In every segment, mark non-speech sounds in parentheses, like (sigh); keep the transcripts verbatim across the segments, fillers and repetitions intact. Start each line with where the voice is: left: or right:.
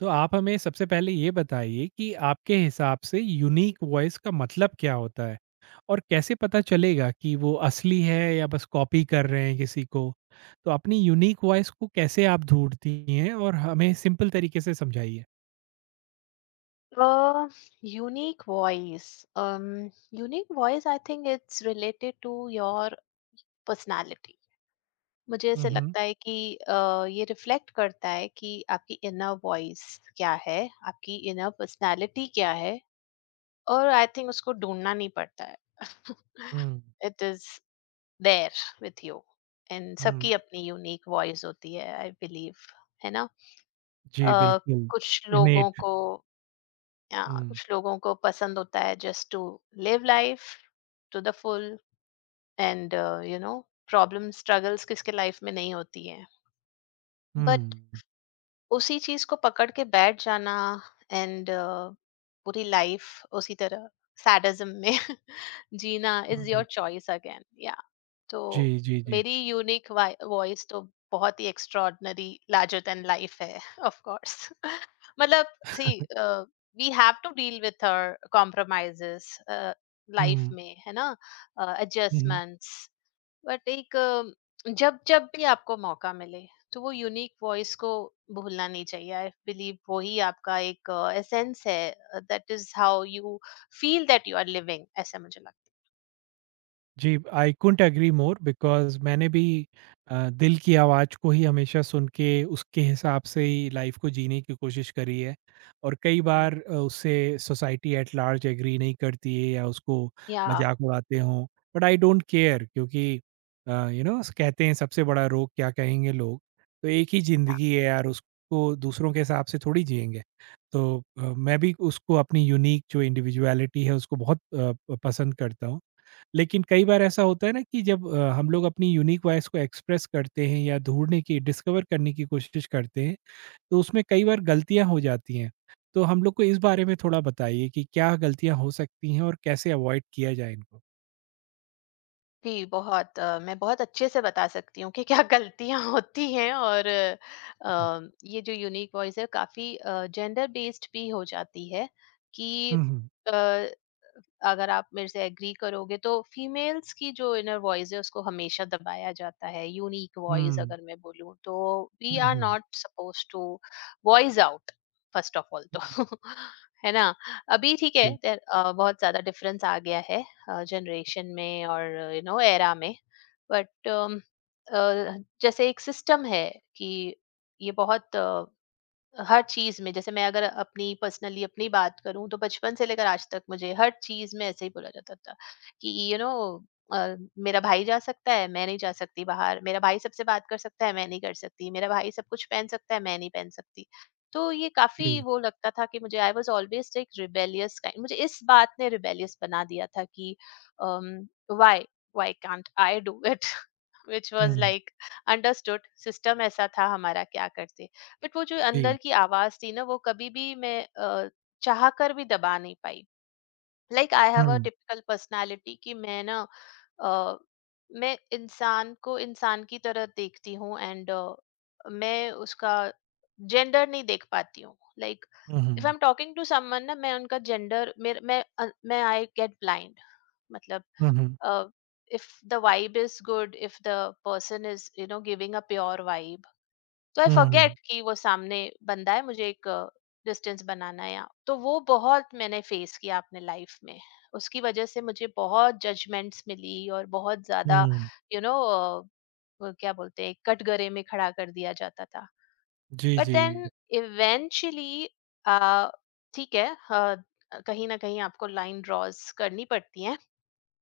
right: तो आप हमें सबसे पहले ये बताइए कि आपके हिसाब से यूनिक वॉइस का मतलब क्या होता है? और कैसे पता चलेगा कि वो असली है या बस कॉपी कर रहे हैं किसी को? तो अपनी यूनिक वॉइस को कैसे आप ढूँढती हैं और हमें सिंपल तरीके से समझाइए?
left: Uh, Unique voice. Um, unique voice, I think it's related to your personality. मुझे
right: हुँ,
left: ऐसे
right: हुँ।
left: लगता है कि अ, ये रिफ्लेक्ट करता है कि आपकी इनर वॉइस क्या है, आपकी इनर पर्सनालिटी क्या है, और आई थिंक उसको ढूंढना नहीं पड़ता है. (laughs)
right: Hmm,
left: it is there with you and
right: hmm.
left: सबकी अपनी यूनिक वॉइस होती है आई बिलीव. है ना.
right: जी,
left: अ,
right: बिल्कुल।
left: कुछ लोगों
right: इनेट।
left: को या
right: हुँ,
left: कुछ लोगों को पसंद होता है just to live life to the full and you know problem struggles किसके लाइफ में नहीं होती है. बट
right: हुँ,
left: उसी चीज को पकड़ के बैठ जाना एंड uh, पूरी लाइफ उसी तरह सैडिज्म में (laughs) जीना
right: hmm,
left: is your
right: hmm.
left: Choice again. तो
right: जी, जी, जी।
left: मेरी यूनिक वॉइस तो बहुत ही एक्स्ट्रॉर्डनरी लार्जर देन लाइफ है (laughs) ऑफ कोर्स (laughs) मतलब, see we have to deal with our compromises, life
right: hmm,
left: में है ना,
right: हुँ, हुँ।
left: एडजस्टमेंट्स. बट एक अ, जब जब भी आपको मौका मिले तो वो यूनिक वॉइस को भूलना नहीं चाहिए आई बिलीव, वही आपका एक एसेंस है, that is how you feel that you are living, ऐसा मुझे लगता
right: जी, I couldn't agree more because मैंने भी अ, दिल की आवाज़ को ही हमेशा सुन के उसके हिसाब से ही लाइफ को जीने की कोशिश करी है। और कई
left: है.
right: बार अ, उससे सोसाइटी एट लार्ज एग्री नहीं करती है या उसको
left: या
right: मज़ाक उड़ाते हों। बट आई डोंट केयर क्योंकि अ, यू नो कहते हैं सबसे बड़ा रोग क्या कहेंगे लोग। तो एक ही ज़िंदगी है यार, उसको दूसरों के हिसाब से थोड़ी जिएँगे। तो अ, मैं भी उसको अपनी यूनिक जो इंडिविजुअलिटी है उसको बहुत अ, प पसंद करता हूँ। लेकिन कई बार ऐसा होता है ना कि जब अ, हम लोग अपनी यूनिक वॉइस को एक्सप्रेस करते हैं या ढूंढने की डिस्कवर करने की कोशिश करते हैं तो उसमें कई बार गलतियां हो जाती हैं। तो हम लोग को इस बारे में थोड़ा बताइए कि क्या गलतियां हो सकती हैं और कैसे अवॉइड किया जाए इनको।
left: जी, बहुत अ, मैं बहुत अच्छे से बता सकती हूँ कि क्या गलतियाँ (laughs) होती हैं और अ, ये जो यूनिक वॉइस है काफ़ी जेंडर बेस्ड भी हो जाती है कि
right: हम्म।
left: अगर आप मेरे से एग्री करोगे तो फीमेल्स की जो इनर वॉइस है उसको हमेशा दबाया जाता है, यूनिक वॉइस
right: हम्म।
left: अगर मैं बोलूँ तो. We are
right: hmm.
left: Not suppose to voice out, first of all तो. (laughs) है ना. अभी ठीक है
right: जी,
left: there, अ, बहुत ज्यादा डिफरेंस आ गया है जनरेशन में और यू नो एरा में. बट जैसे एक सिस्टम है कि ये बहुत हर चीज़ में, जैसे मैं अगर अपनी पर्सनली अपनी बात करूँ तो बचपन से लेकर आज तक मुझे हर चीज़ में ऐसे ही बोला जाता था कि यू नो, मेरा भाई जा सकता है मैं नहीं जा सकती बाहर, मेरा भाई सबसे बात कर सकता है मैं नहीं कर सकती, मेरा भाई सब कुछ पहन सकता है मैं नहीं पहन सकती. तो ये काफी
right: जी।
left: वो लगता था कि मुझे, आई वॉज ऑलवेज एक रिबेलियस काइंड, मुझे इस बात ने रिबेलियस बना दिया था कि why, why can't I do it, which was
right: hmm.
left: Like understood system. (laughs) ऐसा था हमारा, क्या करते. बट वो जो
right: जी।
left: अंदर की आवाज थी ना वो कभी भी मैं अ, चाह कर भी दबा नहीं पाई. Like I have a
right: hmm.
left: Typical personality, कि मैं ना अ, मैं इंसान को इंसान की तरह देखती हूँ एंड मैं उसका जेंडर नहीं देख पाती हूँ, like if I
right: hmm.
left: Am talking to someone ना, मैं उनका जेंडर, मेरे मैं अ, मैं आई गेट ब्लाइंड, मतलब
right: hmm.
left: If the vibe is good, if the person is you know giving a pure vibe, तो आई फॉरगेट
right: हम्म।
left: कि वो सामने बंदा है, मुझे एक डिस्टेंस बनाना है यहाँ, तो वो बहुत मैंने फेस किया अपने लाइफ में. उसकी वजह से मुझे बहुत जजमेंट्स मिली और बहुत ज्यादा,
right: हम्म।
left: यू नो, क्या बोलते हैं, कटघरे में खड़ा कर दिया जाता था.
right: जी,
left: बट
right: जी।
left: देन इवेंचुअली ठीक है, अ, कहीं ना कहीं आपको लाइन ड्रॉज करनी पड़ती है.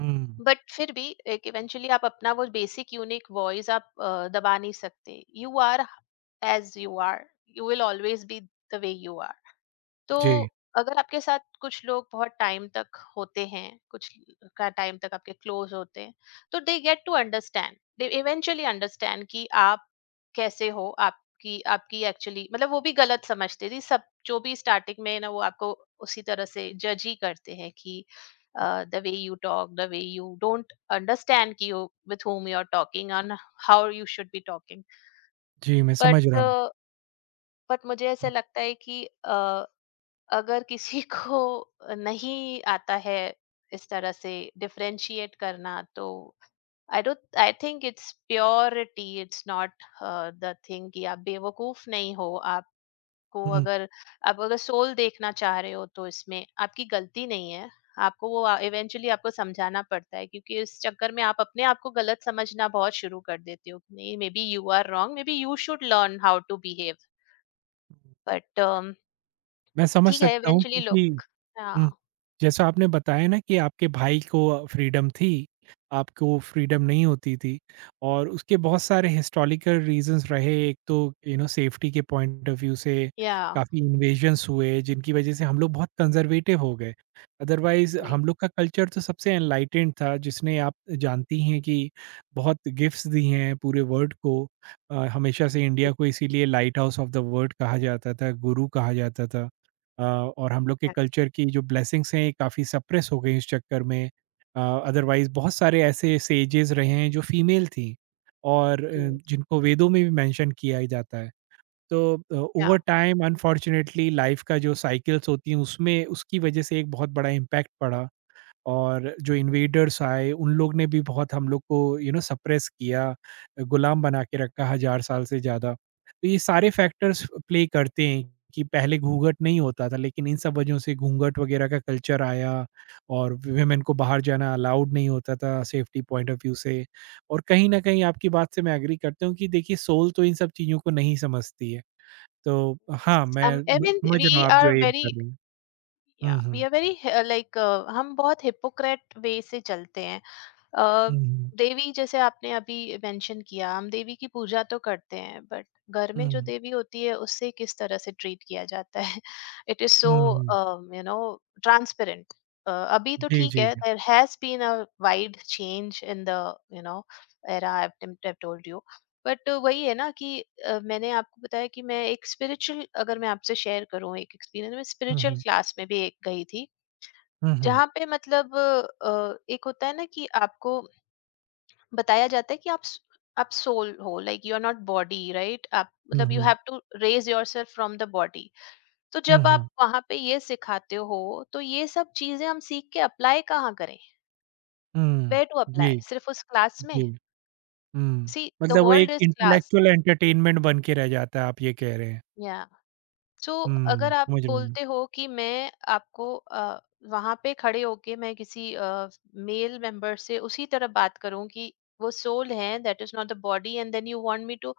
right: हम्म।
left: बट फिर भी एक इवेंचुअली आप अपना वो बेसिक यूनिक वॉइस आप अ, दबा नहीं सकते, you are as you are, you will always be the way you are. तो
right: जी,
left: अगर आपके साथ कुछ लोग बहुत टाइम तक होते हैं, कुछ का टाइम तक आपके क्लोज होते हैं, तो they get to understand, they eventually understand कि आप कैसे हो, आपकी आपकी एक्चुअली मतलब, वो भी गलत समझते थे सब जो भी स्टार्टिंग में ना, वो आपको उसी तरह से जज ही करते हैं कि the way you talk, the way you don't understand कि you, with whom you are talking on, how you should be talking.
right: जी, मैं
left: बट
right: समझ रहा हूँ।
left: बट मुझे ऐसा लगता है कि अगर किसी (laughs) को नहीं आता है इस तरह से डिफरेंशिएट करना तो I don't, I think it's purity, it's not the thing, कि आप बेवकूफ नहीं हो. आपको
right: हम्म।
left: अगर, आप अगर सोल देखना चाह रहे हो तो इसमें आपकी गलती नहीं है. आपको वो इवेंचुअली आपको समझाना पड़ता है क्योंकि इस चक्कर में आप अपने आप को गलत समझना बहुत शुरू कर देते हो कि नहीं, maybe you are wrong, maybe you should learn how to behave. But
right: मैं समझ
left: ठीक है,
right: सकता हूँ
left: इवेंचुअली
right: क्योंकि
left: लोग. हाँ.
right: हुँ। जैसा आपने बताया ना कि आपके भाई को फ्रीडम थी, आपको फ्रीडम नहीं होती थी और उसके बहुत सारे हिस्टोरिकल रीज़न्स रहे। एक तो यू नो सेफ्टी के पॉइंट ऑफ व्यू से
left: या.
right: काफ़ी इन्वेजन्स हुए जिनकी वज़ह से हम लोग बहुत कंज़र्वेटिव हो गए। Otherwise
left: Okay.
right: हम लोग का कल्चर तो सबसे एनलाइटेंड था, जिसने आप जानती हैं कि बहुत गिफ्ट्स दी हैं पूरे वर्ल्ड को। अ, हमेशा से इंडिया को इसीलिए lighthouse of the world कहा जाता था, गुरु कहा जाता था। अ, और हम लोग के
left: Yeah.
right: कल्चर की जो ब्लेसिंग्स हैं, ये काफ़ी सप्रेस हो गई इस चक्कर में। अ, अदरवाइज़ बहुत सारे ऐसे सेजेस रहे हैं जो फीमेल थीं और अ,
left: Okay.
right: जिनको वेदों में भी मेंशन किया ही जाता है। तो uh, over
left: Yeah.
right: Time unfortunately life का जो साइकल्स होती हैं उसमें उसकी वज़ह से एक बहुत बड़ा इम्पैक्ट पड़ा। और जो इन्वेडर्स आए उन लोग ने भी बहुत हम लोग को यू नो सप्रेस किया, गुलाम बना के रखा हज़ार साल से ज़्यादा। तो ये सारे फैक्टर्स प्ले करते हैं कि पहले घूंघट नहीं होता था लेकिन इन सब वजहों से घूंघट वगैरह का कल्चर आया और वुमेन को बाहर जाना अलाउड नहीं होता था सेफ्टी पॉइंट ऑफ व्यू से। और कहीं न कहीं आपकी बात से मैं एग्री करता हूँ कि देखिए सोल तो इन सब चीज़ों को नहीं समझती है। तो
left: Yes.
right: हाँ, मैं
left: Um, I
right: म
left: mean,
right: समझ रहा हूँ
left: we
right: आप जो
left: are
right: एम कर
left: very,
right: रहे हैं।
left: yeah,
right: hmm, hmm.
left: we are very, uh, like, uh, हम बहुत हिपोक्रेट वे से चलते हैं. अ,
right: हुँ, हुँ।
left: देवी जैसे आपने अभी मेंशन किया, हम देवी की पूजा तो करते हैं बट घर में जो
right: हुँ,
left: देवी होती है उससे किस तरह से ट्रीट किया जाता है (laughs) it is so
right: hmm, hmm.
left: You know transparent. अभी तो
right: जी,
left: ठीक
right: जी,
left: है
right: जी।
left: There has been a wide change in the you know era, I told you. But वही है ना कि अ, मैंने आपको बताया कि मैं एक स्पिरिचुअल, अगर मैं आपसे शेयर करूं एक एक्सपीरियंस, मैं
right: हुँ,
left: स्पिरिचुअल
right: हुँ।
left: क्लास में भी एक गई थी
right: हुँ, हुँ।
left: जहाँ पे मतलब, अ, एक होता है ना कि आपको बताया जाता है कि आप स- आप सोल हो, like you are not body right, आप
right: हुँ,
left: मतलब you
right: hmm.
left: Have to raise yourself from the body. तो
right: हुँ,
left: जब आप
right: हुँ।
left: वहां पे ये सिखाते हो तो ये सब चीजें हम सीख के अप्लाई कहाँ करें,
right: हुँ।
left: वेयर टू अप्लाई,
right: जी,
left: सिर्फ उस क्लास में?
right: जी। हुँ।
left: सी द
right: मतलब वो एक
left: world is class,
right: intellectual entertainment बन के रह जाता है, आप ये कह रहे हैं।
left: या सो.
right: हुँ,
left: अगर आप
right: समझ रहा हूँ मैं।
left: बोलते हो कि मैं आपको अ, वहां पे खड़े होके मैं किसी मेल मेंबर से उसी तरह बात करूं कि वो सोल है, that is not the body, and then you want me to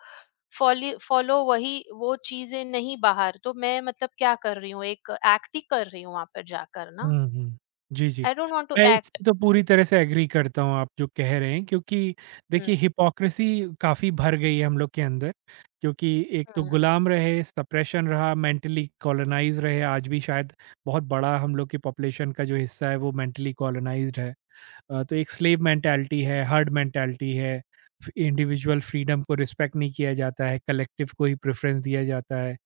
left: follow वही, वो चीजें नहीं बाहर, तो मैं मतलब क्या कर रही हूँ, एक एक्ट ही कर रही हूँ वहां पर जाकर ना.
right: हुँ, हुँ। जी, जी।
left: आई डोंट वांट टू
right: मैं
left: एक्ट.
right: इससे तो पूरी तरह से एग्री करता हूँ आप जो कह रहे हैं क्योंकि देखिए हिपोक्रेसी काफ़ी भर गई है हम लोग के अंदर, क्योंकि एक तो गुलाम रहे, सप्रेशन रहा, मेंटली कॉलोनाइज़ रहे, आज भी शायद बहुत बड़ा हम लोग की पॉपुलेशन का जो हिस्सा है वो मेंटली कॉलोनाइज़्ड है। अ, तो एक स्लेव मेंटालिटी है, हर्ड मेंटालिटी है, फ इंडिविजुअल फ्रीडम को रिस्पेक्ट नहीं किया जाता है, कलेक्टिव को ही प्रेफ़रेंस दिया जाता है,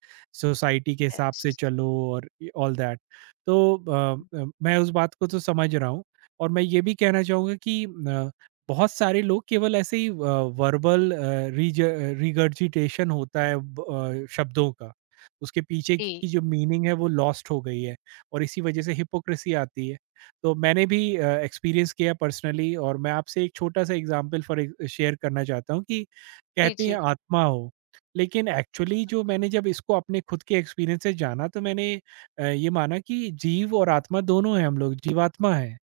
right: सोसाइटी के हिसाब से चलो और ऑल दैट। तो अ, अ, मैं उस बात को तो समझ रहा हूँ और मैं ये भी कहना चाहूँगा कि अ, बहुत सारे लोग केवल ऐसे ही वर्बल रिज रिगर्जिटेशन होता है ब- अ, शब्दों का, उसके पीछे
left: जी,
right: की जो मीनिंग है वो लॉस्ट हो गई है और इसी वजह से हिपोक्रेसी आती है। तो मैंने भी एक्सपीरियंस किया पर्सनली और मैं आपसे एक छोटा सा एग्जांपल फॉर शेयर करना चाहता हूँ कि
left: जी,
right: कहते हैं
left: जी,
right: आत्मा हो, लेकिन एक्चुअली जो मैंने जब इसको अपने खुद के एक्सपीरियंस से जाना तो मैंने अ, ये माना कि जीव और आत्मा दोनों हैं हम लोग, जीवात्मा हैं।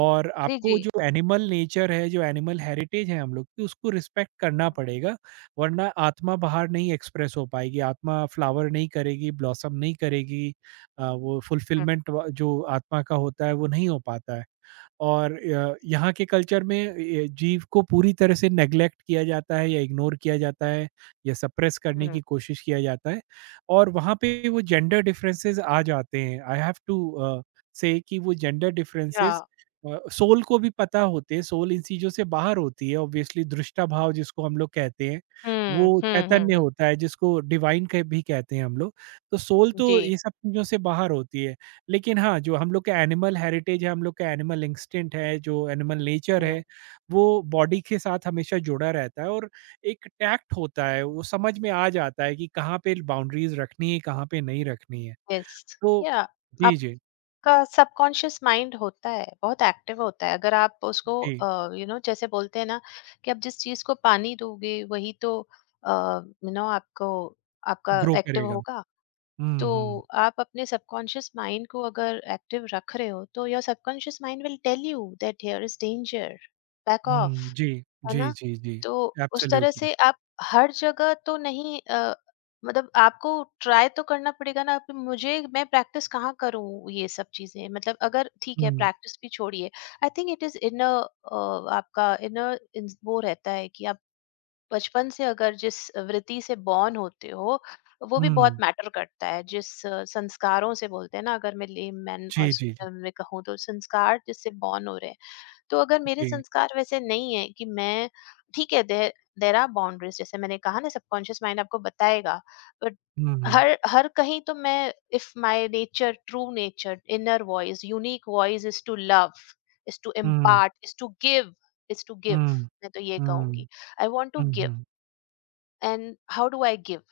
right: और
left: जी,
right: आपको
left: जी.
right: जो एनिमल नेचर है, जो एनिमल हेरिटेज है हम लोग की, उसको रिस्पेक्ट करना पड़ेगा, वरना आत्मा बाहर नहीं एक्सप्रेस हो पाएगी, आत्मा फ्लावर नहीं करेगी, ब्लॉसम नहीं करेगी। अ, वो
left: हम्म,
right: फुलफिलमेंट व जो आत्मा का होता है, वो नहीं हो पाता है। और अ, यहाँ के कल्चर में ए, जीव को पूरी तरह से नेग्लेक्ट किया जाता है या इग्नोर किया जाता है या सप्रेस करने
left: हम्म,
right: की कोशिश किया जाता है, और वहाँ पे वो जेंडर डिफरेंसेस आ जाते हैं, आई हैव टू से कि वो जेंडर
left: या.
right: डिफरेंसेस सोल को भी पता होते हैं, सोल इन चीज़ों से बाहर होती है ऑब्वियसली, दृष्टा भाव जिसको हम लोग कहते हैं,
left: हम्म,
right: वो
left: हम्म, हम्म,
right: चैतन्य
left: हम्म,
right: होता है जिसको डिवाइन भी कहते हैं हम लोग। तो सोल तो
left: जी.
right: ये सब चीज़ों से बाहर होती है, लेकिन हाँ, जो हम लोग का एनिमल हेरिटेज है, हम लोग का एनिमल इंस्टिंक्ट है, जो एनिमल नेचर है, वो बॉडी के साथ हमेशा जुड़ा रहता है, और एक टैक्ट होता है, वो समझ में आ जाता है कि कहाँ पे बाउंड्रीज़ रखनी है, कहाँ पे नहीं रखनी है।
left: यस.
right: तो
left: या
right: जी, जी,
left: का सबकॉन्शियस माइंड होता है, बहुत एक्टिव होता है, अगर आप उसको
right: जी,
left: यू नो जैसे बोलते हैं ना कि आप जिस चीज को पानी दोगे वही तो यू नो आपको आपका
right: ग्रो
left: एक्टिव
right: करेगा।
left: होगा. तो
right: हुँ, हुँ,
left: आप अपने सबकॉन्शियस माइंड को अगर एक्टिव रख रहे हो तो your subconscious mind will tell you that here is danger, back
right: hmm,
left: off,
right: जी,
left: है
right: जी,
left: ना?
right: जी, जी,
left: तो उस तरह
right: एब्सोल्युटली।
left: से आप, हर जगह तो नहीं, अ, मतलब आपको ट्राई तो करना पड़ेगा ना कि मुझे, मैं प्रैक्टिस कहाँ करूँ ये सब चीज़ें? मतलब अगर ठीक है
right: हुँ,
left: प्रैक्टिस भी छोड़िए, I think it is inner, uh, आपका इनर इंस वो रहता है कि आप बचपन से अगर जिस वृत्ति से बॉर्न होते हो, वो भी बहुत
right: हुँ,
left: मैटर करता है. जिस अ, संस्कारों से बोलते हैं ना, अगर मैं लेमैन और
right: जी,
left: स
right: जी, जी,
left: में कहूँ तो, संस्कार जिससे बॉर्न हो रहे हैं, तो अगर मेरे
right: जी,
left: संस्कार वैसे नहीं है कि मैं ठीक है, देर देर आर बाउंड्रीज, जैसे मैंने कहा ना, सबकॉन्शियस माइंड आपको बताएगा. बट
right: हुँ, हुँ,
left: हर हर कहीं तो मैं, if my nature, true nature, inner voice, unique voice is to love, is to
right: hmm,
left: impart, is to give, is to give,
right: हुँ,
left: मैं तो ये
right: हुँ,
left: कहूंगी, I want to
right: hmm,
left: give,
right: hmm,
left: and how do I give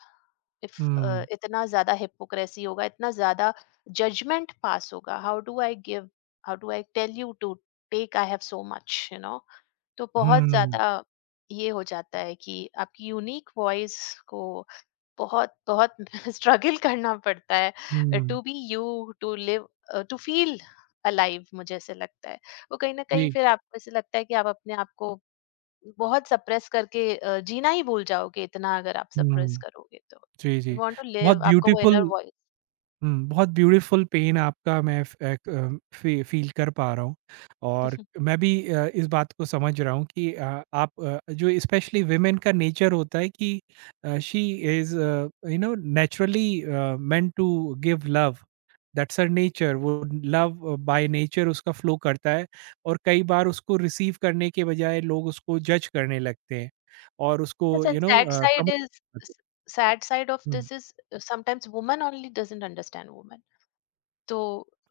left: if
right: हुँ,
left: इतना ज्यादा hypocrisy होगा, इतना ज्यादा जजमेंट पास होगा, how do I give, how do I tell you to take, I have so much you know. तो बहुत
right: हुँ,
left: ज़्यादा ये हो जाता है कि आपकी यूनिक वॉइस को बहुत बहुत (laughs) स्ट्रगल करना पड़ता है
right: हुँ,
left: to be you, to live, to feel alive, मुझे ऐसे लगता है. वो कहीं ना कहीं
right: जी।
left: फिर आपको ऐसे लगता है कि आप अपने आप को बहुत सप्रेस करके अ, जीना ही भूल जाओगे, इतना अगर आप सप्रेस
right: हुँ।
left: करोगे तो.
right: जी,
left: यू
right: जी।
left: वांट टू
right: बहुत
left: लिव, आपका वो इनर
right: ब्यूटीफुल।
left: वॉइस.
right: हुँ, बहुत ब्यूटीफुल पेन आपका, मैं फ एक अ, फ़ी फ़ील कर पा रहा हूँ, और
left: (laughs)
right: मैं भी अ, इस बात को समझ रहा हूँ कि अ, आप अ, जो स्पेशली वुमेन का नेचर होता है कि अ, she is uh, you know naturally uh, meant to give love. That's her nature, वो लव बाय नेचर उसका फ्लो करता है और कई बार उसको रिसीव करने के बजाय लोग उसको जज करने लगते हैं और उसको
left: Yes, and
right: you know
left: sad
right: uh,
left: side
right: समझ।
left: is, s- sad side of this is, uh, sometimes woman only doesn't understand women. तो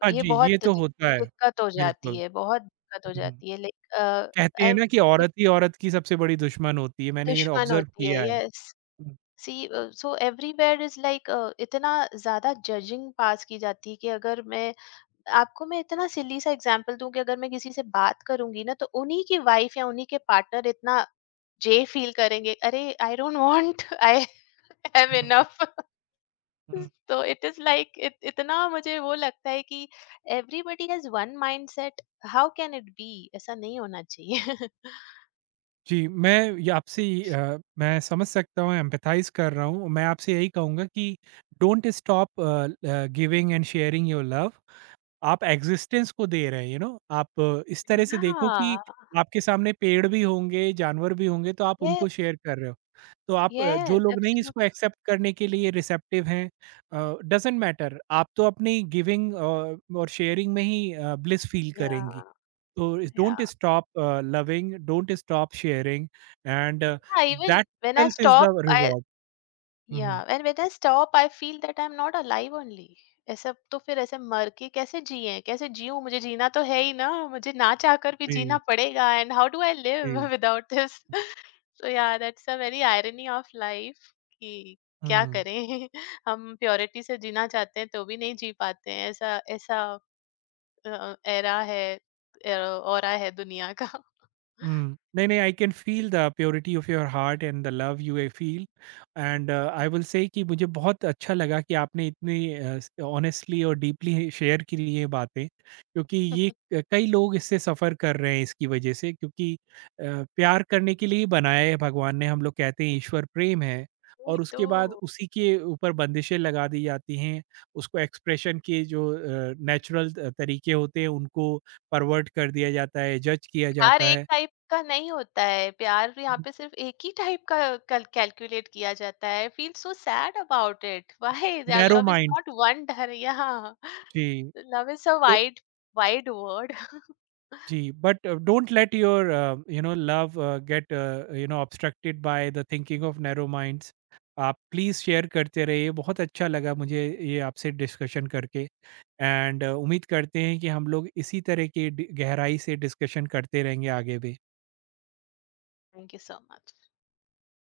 right: हाँ
left: ये
right: जी, ये
left: बहुत
right: तो
left: दिक
right: होता है।
left: दिक्कत हो जाती
right: बिल्कुल।
left: है, बहुत दिक्कत हो
right: हुँ।
left: जाती है, लाइक, अ,
right: कहते हैं
left: एव
right: ना कि
left: एक
right: औरत ही औरत की सबसे बड़ी दुश्मन होती है, मैंने ये
left: दुश्मन
right: ऑब्ज़र्व
left: होती है,
right: किया है।
left: Yes.
right: Hmm,
left: see, uh, so everywhere is like, uh, इतना ज़्यादा जजिंग पास की जाती है कि अगर मैं आपको, मैं इतना सिली सा एग्ज़ाम्पल दूँ कि अगर मैं किसी से बात करूँगी ना तो उन्हीं की वाइफ़ या उन्हीं के पार्टनर इतना जे फील करेंगे, "अरे! I don't want, I have
right: hmm,
left: enough." (laughs)
right: हुँ।
left: तो इट इज लाइक, इतना मुझे वो लगता है कि everybody has one mindset, how can it be, ऐसा नहीं होना चाहिए. (laughs)
right: जी, मैं ये आपसे ये, अ, मैं समझ सकता हूँ, एम्पैथाइज़ कर रहा हूँ। मैं आपसे यही कहूँगा कि डोंट स्टॉप अ, ल giving and sharing your love. आप एक्सिस्टेंस को दे रहे हैं, यू नो? आप अ, इस तरह से देखो कि
left: Yeah.
right: आपके सामने पेड़ भी होंगे, जानवर भी होंगे, तो आप
left: Yes,
right: उनको शेयर कर रहे हो। तो आप अ, जो
left: yes,
right: लोग नहीं इसको
left: absolutely.
right: एक्सेप्ट करने के लिए रिसेप्टिव हैं, अ, डज़न्ट मैटर, आप तो अपनी गिविंग अ, और शेयरिंग में ही अ, ब्लिस फील
left: Yeah,
right: करेंगी। तो
left: yeah.
right: Don't stop uh, loving, don't stop sharing and
left: Yeah, even
right: that
left: when I
right: self is the
left: stop, I
right: reward. हुँ, हुँ।
left: Yeah, and when I stop, I feel that I'm not alive only. ऐसा तो फिर ऐसे मर के कैसे जिए, कैसे जीऊं, मुझे जीना तो है ही ना, मुझे ना चाहकर भी जीना
right: जी,
left: पड़ेगा, एंड हाउ डू आई
right: जी।
left: Live without this. सो या that's a very irony of life (laughs) कि क्या
right: हुँ।
left: करें. (laughs) हम प्योरिटी से जीना चाहते हैं तो भी नहीं जी पाते हैं, ऐसा ऐसा एरा है और है दुनिया का. (laughs)
right: Mm. नहीं, नहीं, I can feel the purity of your heart and the love you I feel, and uh, I will say कि मुझे बहुत अच्छा लगा कि आपने इतनी ऑनेस्टली और डीपली शेयर की ये बातें, क्योंकि ये क- कई लोग इससे सफ़र कर रहे हैं इसकी वजह से, क्योंकि अ, प्यार करने के लिए ही बनाया है भगवान ने, हम लोग कहते हैं ईश्वर प्रेम है,
left: वही
right: और
left: तो,
right: उसके बाद उसी के ऊपर बंदिशें लगा दी जाती हैं, उसको एक्सप्रेशन के जो नेचुरल तरीके होते हैं उनको परवर्ट कर दिया जाता है, जज किया
left: प्यार
right: जाता
left: एक
right: है।
left: टाइप का नहीं होता है, प्यार यहाँ पे सिर्फ एक ही टाइप का कल कैलकुलेट किया जाता है, feel so sad about it, why.
right: Narrow
left: love is
right: mind.
left: Not one डर, या,
right: जी,
left: लव इज अ
right: तो
left: वाइड वाइड वर्ड.
right: जी, but don't let your uh, you know love uh, get uh, you know obstructed by the thinking of narrow minds. आप please share करते रहिए, बहुत अच्छा लगा मुझे ये आपसे डिस्कशन करके, एंड उम्मीद करते हैं कि हम लोग इसी तरह की डि- गहराई से डिस्कशन करते रहेंगे आगे भी।
left: Thank you so much.